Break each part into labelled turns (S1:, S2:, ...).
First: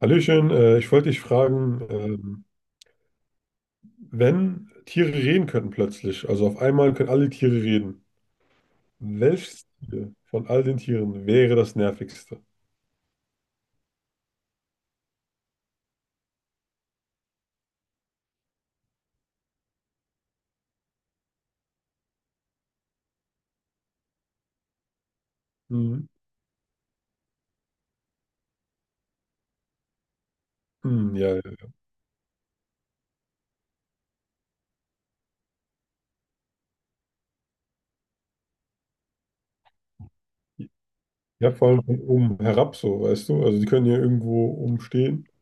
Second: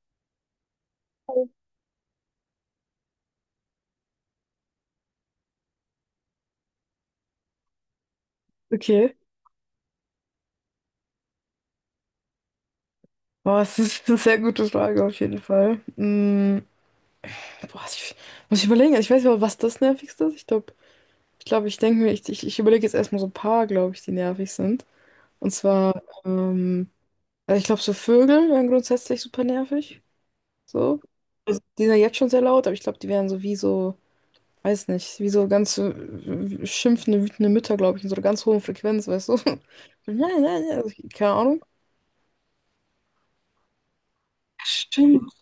S1: Hallöchen, ich wollte dich fragen, wenn Tiere reden könnten plötzlich, also auf einmal können alle Tiere reden,
S2: Okay.
S1: welches Tier von all den Tieren wäre das nervigste?
S2: Boah, das ist eine sehr gute Frage auf jeden Fall. Boah, muss ich überlegen. Also, ich weiß nicht, was das Nervigste ist. Ich glaube, ich denke mir, ich überlege jetzt erstmal so ein paar, glaube ich, die nervig sind. Und zwar,
S1: Mhm.
S2: also ich glaube, so Vögel wären grundsätzlich super nervig. So.
S1: Hm, ja,
S2: Also,
S1: ja,
S2: die sind ja jetzt schon sehr laut, aber ich glaube, die wären so wie so, weiß nicht, wie so ganz schimpfende, wütende Mütter, glaube ich, in so einer ganz hohen Frequenz, weißt du? Nein, nein, nein, also, keine
S1: ja,
S2: Ahnung.
S1: vor allem von oben herab so, weißt du? Also die können ja irgendwo umstehen
S2: Stimmt.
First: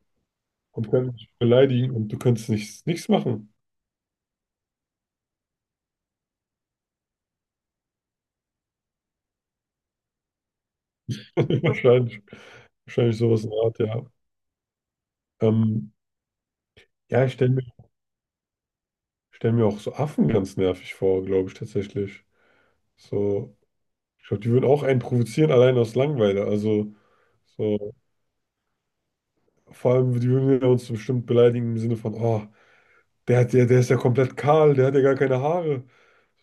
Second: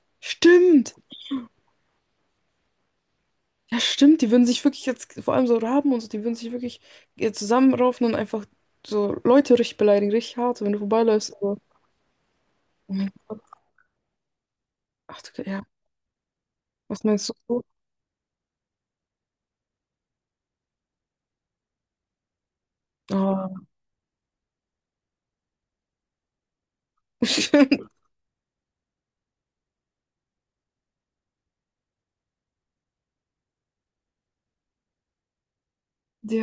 S1: und
S2: Stimmt.
S1: können dich beleidigen und du könntest nichts machen.
S2: Ja, stimmt, die würden sich wirklich jetzt, vor allem so Raben und so, die würden sich wirklich zusammenraufen und einfach so Leute richtig beleidigen, richtig hart, so wenn du vorbeiläufst. Aber,
S1: Wahrscheinlich,
S2: oh mein
S1: wahrscheinlich
S2: Gott,
S1: sowas in der Art, ja.
S2: ach du, ja,
S1: Ähm,
S2: was
S1: ja,
S2: meinst du?
S1: stell mir auch so Affen ganz nervig vor, glaube ich tatsächlich.
S2: Ah,
S1: So, ich glaube, die würden auch einen provozieren, allein aus Langeweile. Also,
S2: stimmt,
S1: so, vor allem, die würden ja uns bestimmt beleidigen im Sinne von, oh, der ist ja komplett kahl, der hat ja gar keine Haare.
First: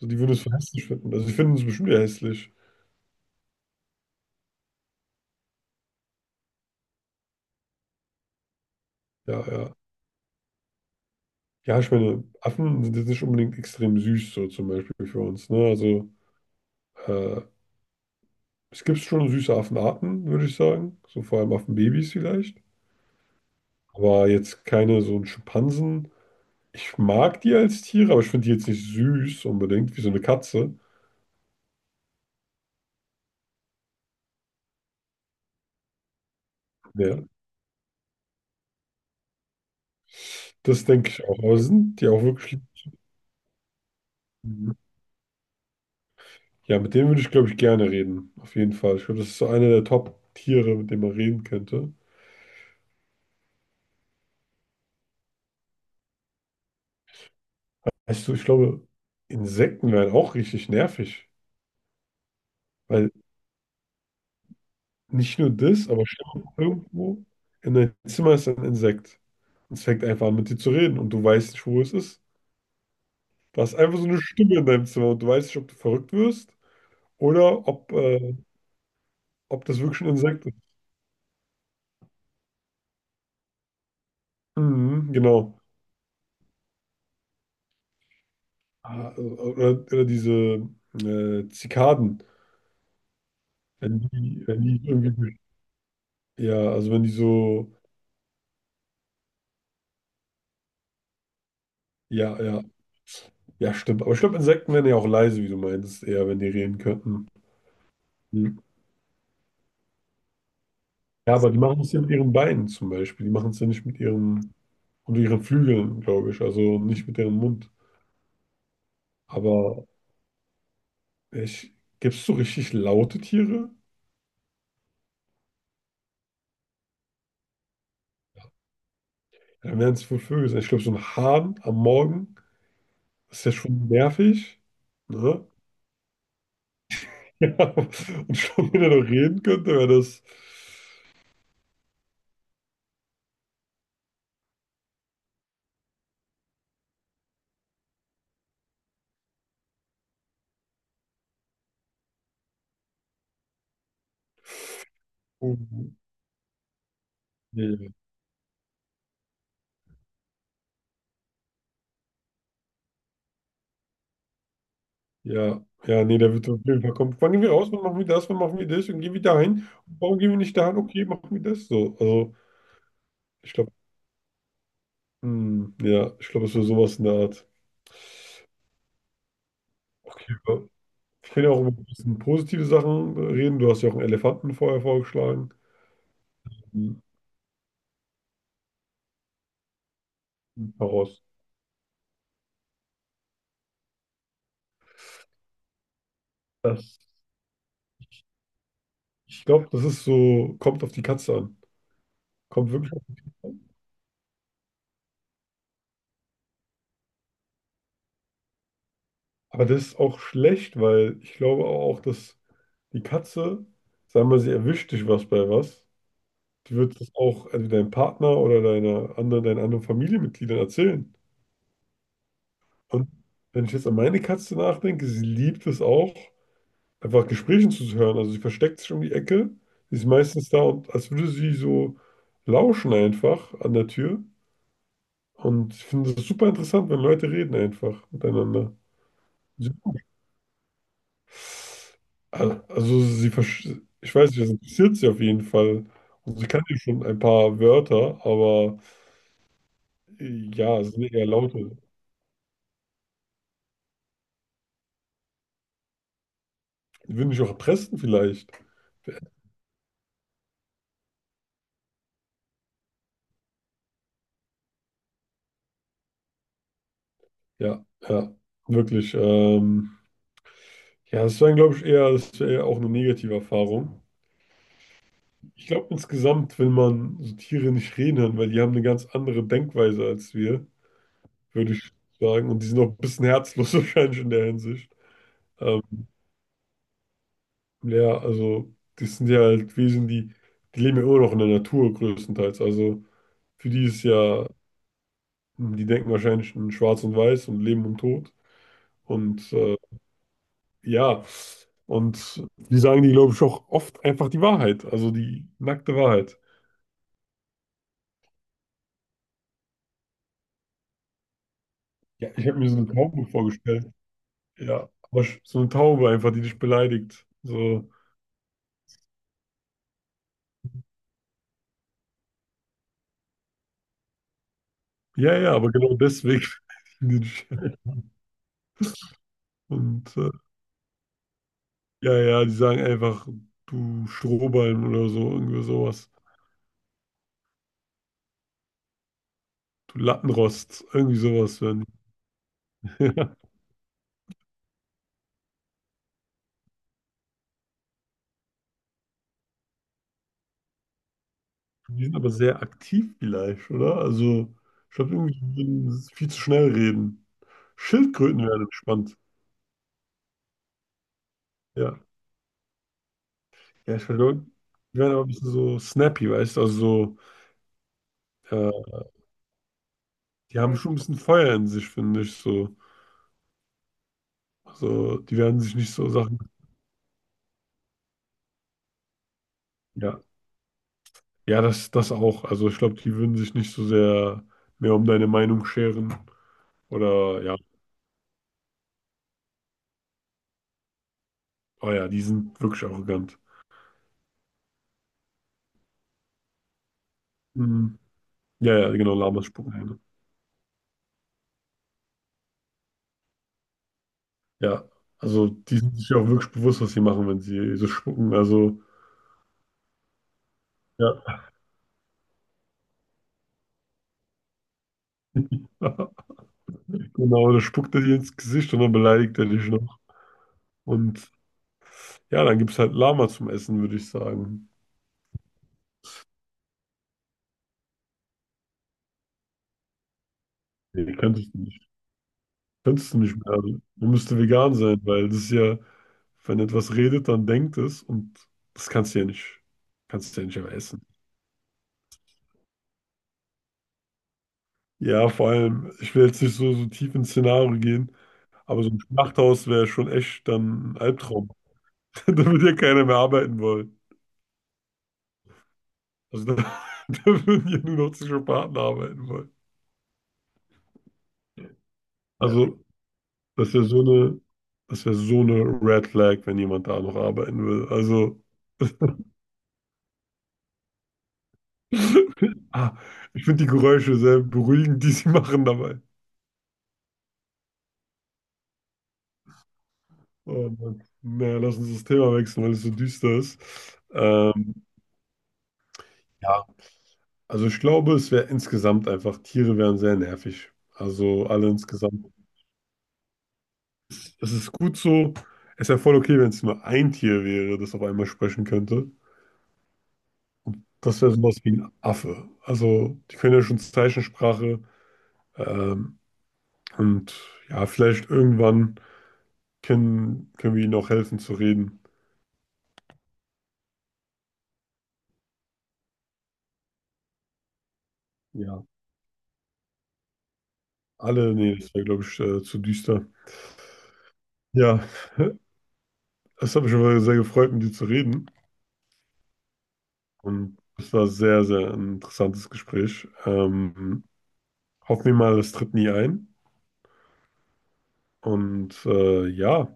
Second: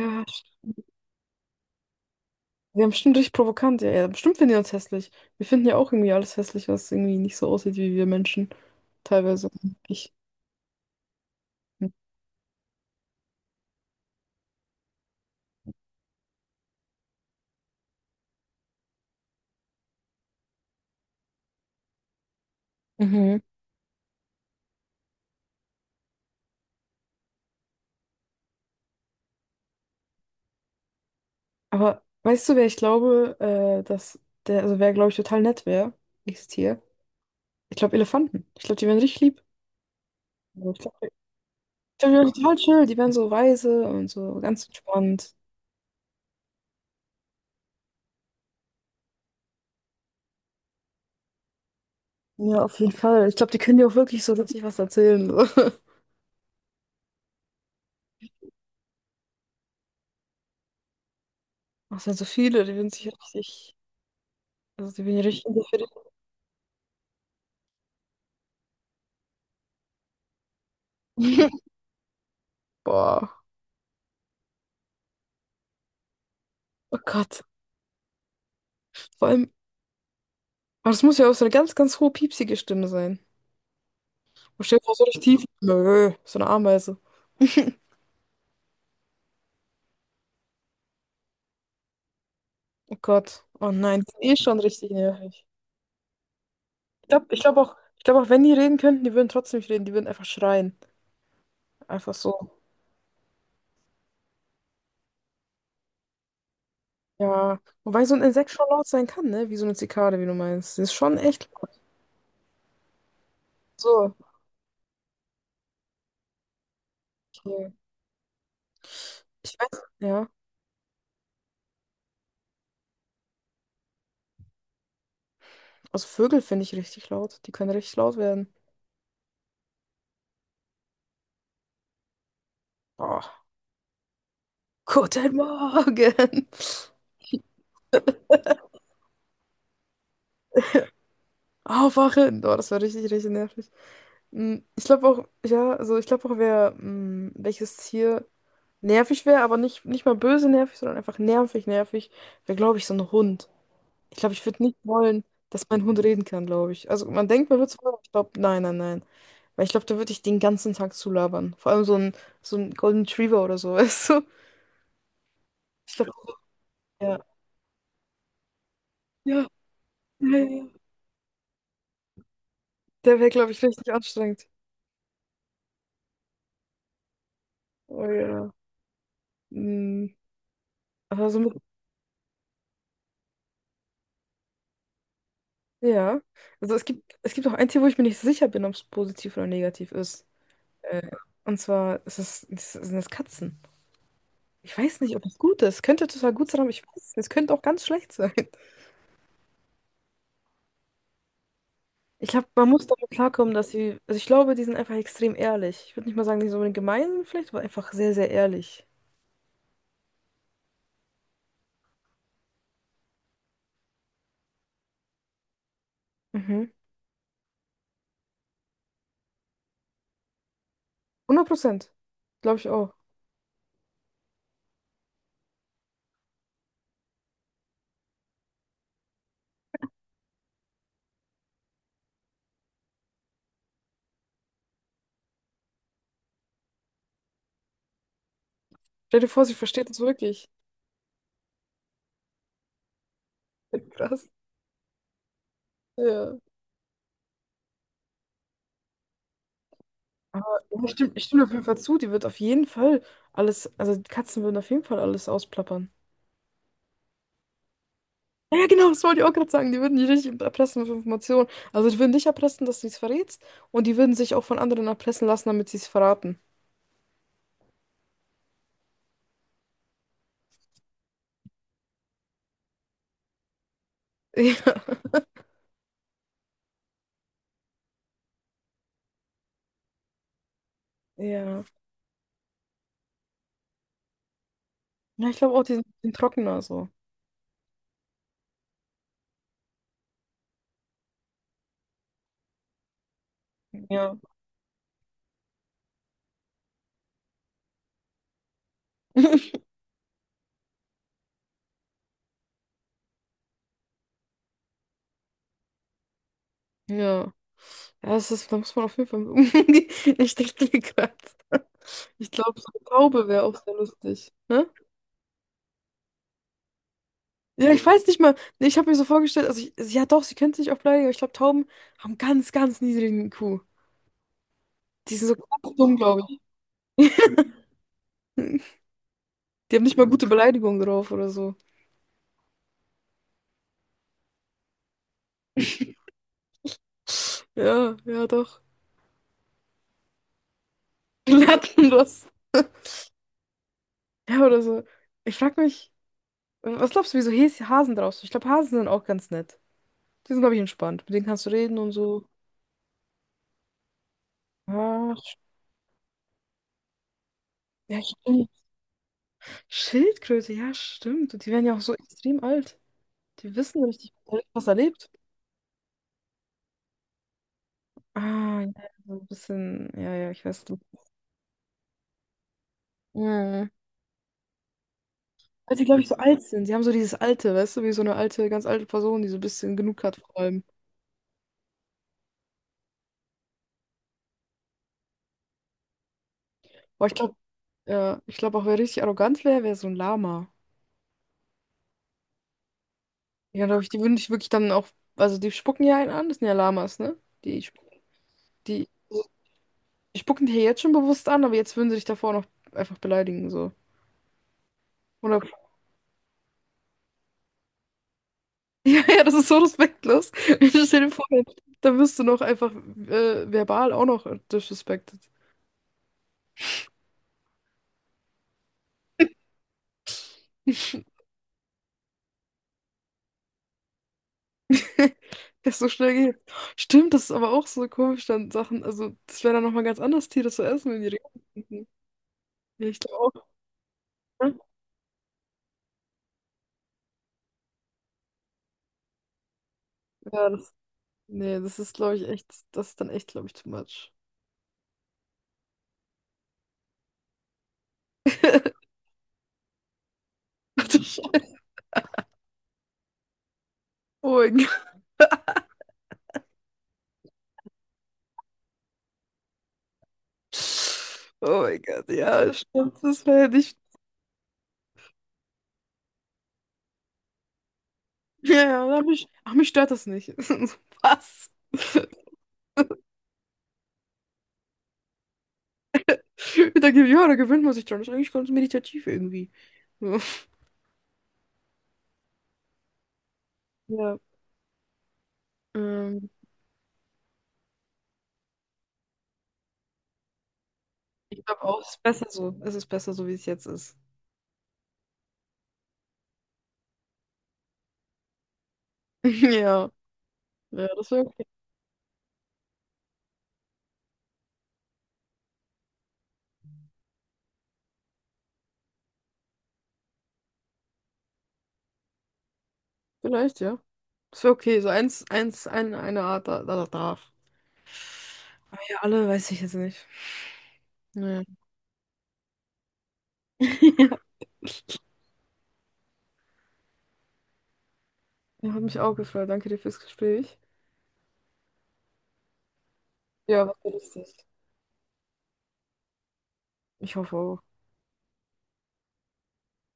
S1: So, die würden es für hässlich finden. Also, die finden uns bestimmt ja hässlich.
S2: wir haben bestimmt richtig provokant, ja, ja, bestimmt finden die uns hässlich. Wir finden ja auch irgendwie alles hässlich, was irgendwie nicht so aussieht wie wir Menschen.
S1: Ja,
S2: Teilweise.
S1: ja.
S2: Ich.
S1: Ja, ich meine, Affen sind jetzt nicht unbedingt extrem süß, so zum Beispiel für uns, ne? Also, äh, es gibt schon süße Affenarten, würde ich sagen. So vor allem Affenbabys vielleicht.
S2: Mhm.
S1: Aber jetzt keine so einen Schimpansen. Ich mag die als Tiere, aber ich finde die jetzt nicht süß unbedingt, wie so eine Katze.
S2: Aber weißt du, wer ich glaube, dass der, also wer, glaube ich, total nett wäre, ist hier.
S1: Ja,
S2: Ich glaube, Elefanten. Ich glaube, die wären richtig lieb. Also, ich
S1: das
S2: glaub,
S1: denke ich auch. Aber sind
S2: die
S1: die auch
S2: werden total
S1: wirklich.
S2: chill, die werden so weise und so ganz entspannt.
S1: Ja, mit denen würde ich, glaube ich, gerne reden. Auf jeden Fall. Ich glaube, das ist so einer der Top-Tiere, mit dem man reden könnte.
S2: Ja, auf jeden Fall. Ich glaube, die können dir auch wirklich so richtig was erzählen. So.
S1: Weißt du, ich glaube, Insekten wären auch richtig nervig.
S2: Ach, es sind so viele, die würden sich
S1: Weil
S2: richtig, also die würden ja
S1: nicht
S2: richtig
S1: nur
S2: interessieren.
S1: das, aber stell dir mal vor, irgendwo in deinem Zimmer ist ein Insekt. Es fängt einfach an, mit dir zu reden und du weißt nicht, wo es ist.
S2: Boah,
S1: Du hast einfach so eine Stimme in deinem Zimmer und du weißt nicht, ob du verrückt wirst
S2: oh Gott.
S1: oder
S2: Vor allem,
S1: ob das wirklich ein Insekt ist.
S2: aber das muss ja auch so eine ganz, ganz hohe, piepsige Stimme sein. Und stell dir vor, so
S1: Mhm,
S2: richtig tief.
S1: genau.
S2: Nö, so eine Ameise.
S1: Ah, oder diese Zikaden,
S2: Oh Gott. Oh nein, die sind eh schon
S1: wenn die
S2: richtig
S1: irgendwie,
S2: nervig.
S1: ja, also wenn die so,
S2: Ich glaube auch, wenn die reden könnten, die würden trotzdem nicht reden, die würden einfach schreien. Einfach
S1: ja,
S2: so.
S1: ja, ja, stimmt. Aber ich glaube, Insekten wären ja auch leise, wie du meinst, eher, wenn die reden könnten.
S2: Ja, wobei so ein Insekt
S1: Mhm.
S2: schon laut sein kann, ne? Wie so eine Zikade, wie du meinst. Sie ist schon
S1: Ja,
S2: echt
S1: aber die
S2: laut.
S1: machen es ja mit ihren Beinen zum Beispiel. Die machen es ja nicht mit
S2: So,
S1: ihren, und ihren Flügeln, glaube ich, also nicht mit ihrem Mund.
S2: okay. Ich weiß,
S1: Aber
S2: ja.
S1: ich, gibt es so richtig laute Tiere?
S2: Also Vögel finde ich richtig laut. Die können richtig laut werden.
S1: Dann werden es wohl Vögel sein. Ich glaube, so ein Hahn am Morgen
S2: Oh,
S1: ist ja schon nervig.
S2: guten
S1: Ne?
S2: Morgen.
S1: Ja, und schon, wenn er noch reden könnte, wäre das.
S2: Aufwachen. Oh, das war richtig, richtig nervig. Ich glaube auch, ja, also ich glaube auch, wer, welches Tier nervig wäre, aber nicht, nicht mal böse nervig, sondern einfach nervig, nervig, wäre, glaube ich, so ein Hund. Ich glaube, ich würde nicht wollen,
S1: Oh,
S2: dass mein Hund reden kann, glaube ich. Also man denkt, man würde es
S1: nee.
S2: wollen, aber ich glaube, nein, nein, nein. Weil ich glaube, da würde ich den ganzen Tag zulabern. Vor allem so ein Golden Retriever oder so, weißt du?
S1: Ja,
S2: Ich
S1: ja,
S2: glaube,
S1: nee, der wird auf jeden Fall kommen.
S2: ja.
S1: Wann gehen wir raus? Wann machen wir das? Wann machen wir das? Und gehen wir
S2: Ja,
S1: dahin? Warum gehen wir
S2: ja, ja,
S1: nicht dahin?
S2: ja.
S1: Okay, machen wir das so. Also,
S2: Der wäre, glaube
S1: ich
S2: ich,
S1: glaube,
S2: richtig anstrengend.
S1: hm, ja, ich glaube, es wäre sowas in der Art.
S2: Oh ja. Mm,
S1: Okay, wir
S2: Aber so
S1: können ja
S2: mit,
S1: auch über ein bisschen positive Sachen reden. Du hast ja auch einen Elefanten vorher vorgeschlagen.
S2: ja. Also es gibt auch ein Tier, wo ich mir nicht so sicher bin, ob es positiv oder negativ ist. Äh,
S1: Heraus.
S2: und zwar ist es, ist, sind es Katzen. Ich weiß nicht, ob es gut ist. Könnte total gut sein, aber ich weiß
S1: Das,
S2: es nicht. Es könnte auch ganz schlecht sein.
S1: ich glaube, das ist so, kommt auf die Katze an.
S2: Ich glaube, man
S1: Kommt
S2: muss
S1: wirklich auf
S2: damit
S1: die Katze
S2: klarkommen,
S1: an.
S2: dass sie, also ich glaube, die sind einfach extrem ehrlich. Ich würde nicht mal sagen, die sind unbedingt gemein vielleicht, aber einfach sehr, sehr ehrlich.
S1: Aber das ist auch schlecht, weil ich glaube auch, dass die Katze, sagen wir, sie erwischt dich was bei was,
S2: Mhm.
S1: die wird das auch also deinem Partner deinen anderen Familienmitgliedern erzählen.
S2: 100%. Glaube ich auch.
S1: Und wenn ich jetzt an meine Katze nachdenke, sie liebt es auch, einfach Gesprächen zuzuhören. Also sie versteckt sich um die Ecke, sie ist meistens da und als würde sie so lauschen einfach an der Tür. Und ich finde es super interessant, wenn Leute reden einfach miteinander.
S2: Stell dir vor, sie
S1: Ja.
S2: versteht uns wirklich.
S1: Ich
S2: Krass.
S1: weiß nicht, das interessiert sie auf jeden Fall.
S2: Ja.
S1: Und sie kann ja schon ein paar Wörter, aber
S2: Aber
S1: ja, es sind
S2: ich
S1: eher
S2: stimme auf jeden
S1: laute.
S2: Fall zu, die wird auf jeden Fall alles, also die Katzen würden auf jeden Fall alles ausplappern.
S1: Die würden mich auch erpressen vielleicht.
S2: Ja, ja, genau, das wollte ich auch gerade sagen. Die würden dich richtig erpressen mit Informationen. Also die würden dich erpressen, dass du es verrätst und die würden sich auch von anderen erpressen lassen, damit sie es verraten.
S1: Ja, ja, wirklich. Ja, das wäre eher auch eine negative Erfahrung.
S2: Ja.
S1: Ich glaube insgesamt, wenn man so Tiere nicht reden hören, weil die haben eine ganz andere Denkweise als wir.
S2: Ja.
S1: Würde ich sagen. Und die sind auch ein bisschen herzlos wahrscheinlich in der Hinsicht.
S2: Ja, ich glaube auch, die
S1: Ähm,
S2: sind die sind trockener so.
S1: ja, also die sind ja halt Wesen, die leben ja immer noch in der Natur größtenteils. Also für die ist
S2: Ja.
S1: ja, die denken wahrscheinlich in Schwarz und Weiß und Leben und Tod. Und ja, und die sagen die, glaube ich, auch oft einfach die Wahrheit, also die nackte Wahrheit.
S2: Ja. Ja, das ist, da muss man auf jeden Fall mit umgehen. Ich dachte mir gerade. Ich
S1: Ja, ich habe
S2: glaube, so
S1: mir so
S2: eine
S1: eine Taube
S2: Taube wäre auch sehr
S1: vorgestellt.
S2: lustig. Ne?
S1: Ja, aber sch- so eine Taube einfach, die dich beleidigt.
S2: Ja, ich
S1: So,
S2: weiß nicht mal. Nee, ich habe mir so vorgestellt, also ich, ja doch, sie könnte sich auch bleiben, aber ich glaube, Tauben haben ganz, ganz niedrigen IQ. Die sind so
S1: ja, ja, aber
S2: ganz
S1: genau
S2: dumm, glaube ich.
S1: deswegen. beleidigen die dich.
S2: Die haben nicht mal
S1: Und
S2: gute Beleidigungen drauf oder so.
S1: ja, ja, die sagen einfach, du Strohballen oder so, irgendwie sowas.
S2: Ja, ja, doch.
S1: Du Lattenrost, irgendwie sowas. Wenn.
S2: Lattenrost.
S1: Die ja.
S2: Ja, oder so. Ich frag mich, was glaubst du, wieso Hasen drauf sind? Ich glaube, Hasen sind auch ganz nett. Die sind, glaube ich, entspannt. Mit denen kannst du reden und
S1: Die sind
S2: so.
S1: aber sehr aktiv vielleicht, oder? Also, ich
S2: Ja,
S1: glaube, irgendwie die würden viel zu schnell reden.
S2: ja,
S1: Schildkröten
S2: stimmt.
S1: wären entspannt.
S2: Schildkröte, ja, stimmt. Die werden ja auch so
S1: Ja.
S2: extrem alt. Die wissen
S1: Ja, ich
S2: richtig,
S1: glaube,
S2: was er
S1: die
S2: lebt.
S1: wären aber ein bisschen so snappy, weißt du? Also
S2: Ah,
S1: so,
S2: ja, so ein bisschen, ja, ja, ich
S1: die
S2: weiß.
S1: haben schon ein bisschen Feuer in sich, finde ich. So.
S2: Mhm.
S1: Also, die werden sich
S2: Weil sie,
S1: nicht
S2: glaube ich,
S1: so
S2: so
S1: Sachen.
S2: alt sind. Sie haben so dieses Alte, weißt du, wie so eine alte, ganz alte Person, die so ein bisschen genug hat
S1: Ja.
S2: vor allem.
S1: Das auch. Also ich glaube, die würden sich nicht so sehr mehr um deine Meinung scheren.
S2: Aber ich glaube,
S1: Oder ja.
S2: ja, ich glaube auch, wer richtig arrogant wäre, wäre so ein Lama.
S1: Oh ja, die sind wirklich arrogant.
S2: Ja, glaube ich, die würden dich wirklich dann auch, also die spucken ja einen an, das sind ja Lamas, ne? Die,
S1: Mhm. Ja,
S2: die,
S1: ja, genau, Lamas spucken Hähne.
S2: die spucken dich ja jetzt schon bewusst an, aber jetzt würden sie dich davor noch einfach beleidigen, so.
S1: Ja,
S2: 100
S1: also die sind sich auch wirklich bewusst, was sie machen, wenn sie so spucken. Also,
S2: Ja, das ist so respektlos. Ich stell dir vor,
S1: ja.
S2: da wirst du noch einfach verbal auch noch disrespected.
S1: Genau, da spuckt er dir ins Gesicht und dann beleidigt er dich noch. Und ja, dann gibt es halt Lama zum Essen, würde ich sagen.
S2: Das so schnell geht. Stimmt, das ist aber auch so komisch, dann Sachen, also das wäre dann nochmal ganz anders, Tiere zu essen, wenn die
S1: Nee,
S2: Regeln.
S1: könntest du nicht.
S2: Ja, ich
S1: Könntest
S2: glaube
S1: du nicht
S2: auch,
S1: mehr. Also, man müsste
S2: ne?
S1: vegan sein, weil das ist ja, wenn etwas redet, dann denkt es und das kannst du ja
S2: Ja,
S1: nicht
S2: das,
S1: einfach essen.
S2: nee, das ist, glaube ich, echt, das ist dann echt, glaube ich, too much.
S1: Ja, vor allem, ich will jetzt nicht so tief ins Szenario gehen. Aber so ein Schlachthaus wäre schon echt
S2: Ach
S1: dann ein
S2: du
S1: Albtraum.
S2: Scheiße.
S1: Da würde ja keiner mehr arbeiten wollen.
S2: Oh mein Gott.
S1: Also da, da würden ja nur noch Psychopathen arbeiten wollen.
S2: Oh mein Gott,
S1: Ja.
S2: ja, stimmt, das wäre ja
S1: Das
S2: nicht.
S1: wäre so eine, das wäre so eine Red Flag, wenn jemand da noch arbeiten will. Also,
S2: Ja, ja, aber mich, ach, mich stört das nicht. Was?
S1: ah, ich finde die Geräusche sehr beruhigend, die sie machen dabei.
S2: Da, ja, da gewöhnt man sich dran. Das ist eigentlich ganz meditativ irgendwie.
S1: Oh Mann. Naja, lass uns das Thema wechseln, weil es so düster ist.
S2: So. Ja,
S1: Ähm,
S2: Ähm,
S1: ja, also ich glaube, es wäre insgesamt einfach, Tiere wären sehr nervig.
S2: ich
S1: Also
S2: glaube
S1: alle
S2: auch, es ist besser
S1: insgesamt.
S2: so. Es ist besser so, wie es jetzt ist.
S1: Ist, das ist gut so. Es wäre voll okay, wenn es nur ein Tier wäre, das auf einmal sprechen könnte.
S2: Ja, ja, das
S1: Das wäre
S2: wäre
S1: sowas wie ein Affe. Also, die können ja schon Zeichensprache. Ähm, und ja, vielleicht irgendwann können wir ihnen auch helfen zu reden.
S2: vielleicht, ja. Das wäre okay. So eins, eine Art da darf.
S1: Ja.
S2: Ja, alle weiß ich jetzt nicht. Naja,
S1: Alle, nee, das wäre, glaube ich, zu düster. Ja, es hat mich aber sehr gefreut, mit dir zu reden.
S2: ja, hat mich auch gefreut. Danke dir fürs Gespräch.
S1: Und es war sehr, sehr ein interessantes Gespräch.
S2: Ja, war sehr lustig.
S1: Hoffen wir mal, es tritt nie ein.
S2: Ich hoffe auch.
S1: Und ja.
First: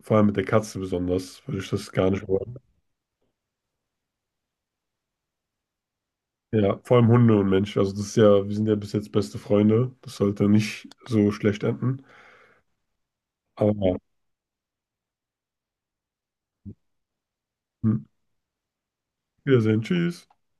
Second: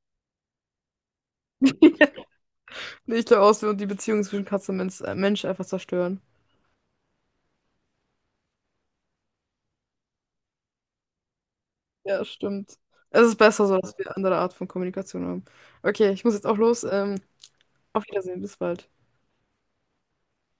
S1: Vor allem mit der Katze besonders, würde ich das gar nicht wollen.
S2: Ich glaube auch, es wird die Beziehung zwischen Katze und Mensch einfach zerstören.
S1: Ja, vor allem Hunde und Mensch. Also das ist ja, wir sind ja bis jetzt beste Freunde. Das sollte nicht so schlecht enden.
S2: Ja, stimmt. Es ist besser
S1: Aber
S2: so, dass
S1: ja.
S2: wir eine andere Art von Kommunikation haben. Okay, ich muss jetzt auch los.
S1: Hm.
S2: Auf Wiedersehen, bis bald.
S1: Wiedersehen, tschüss.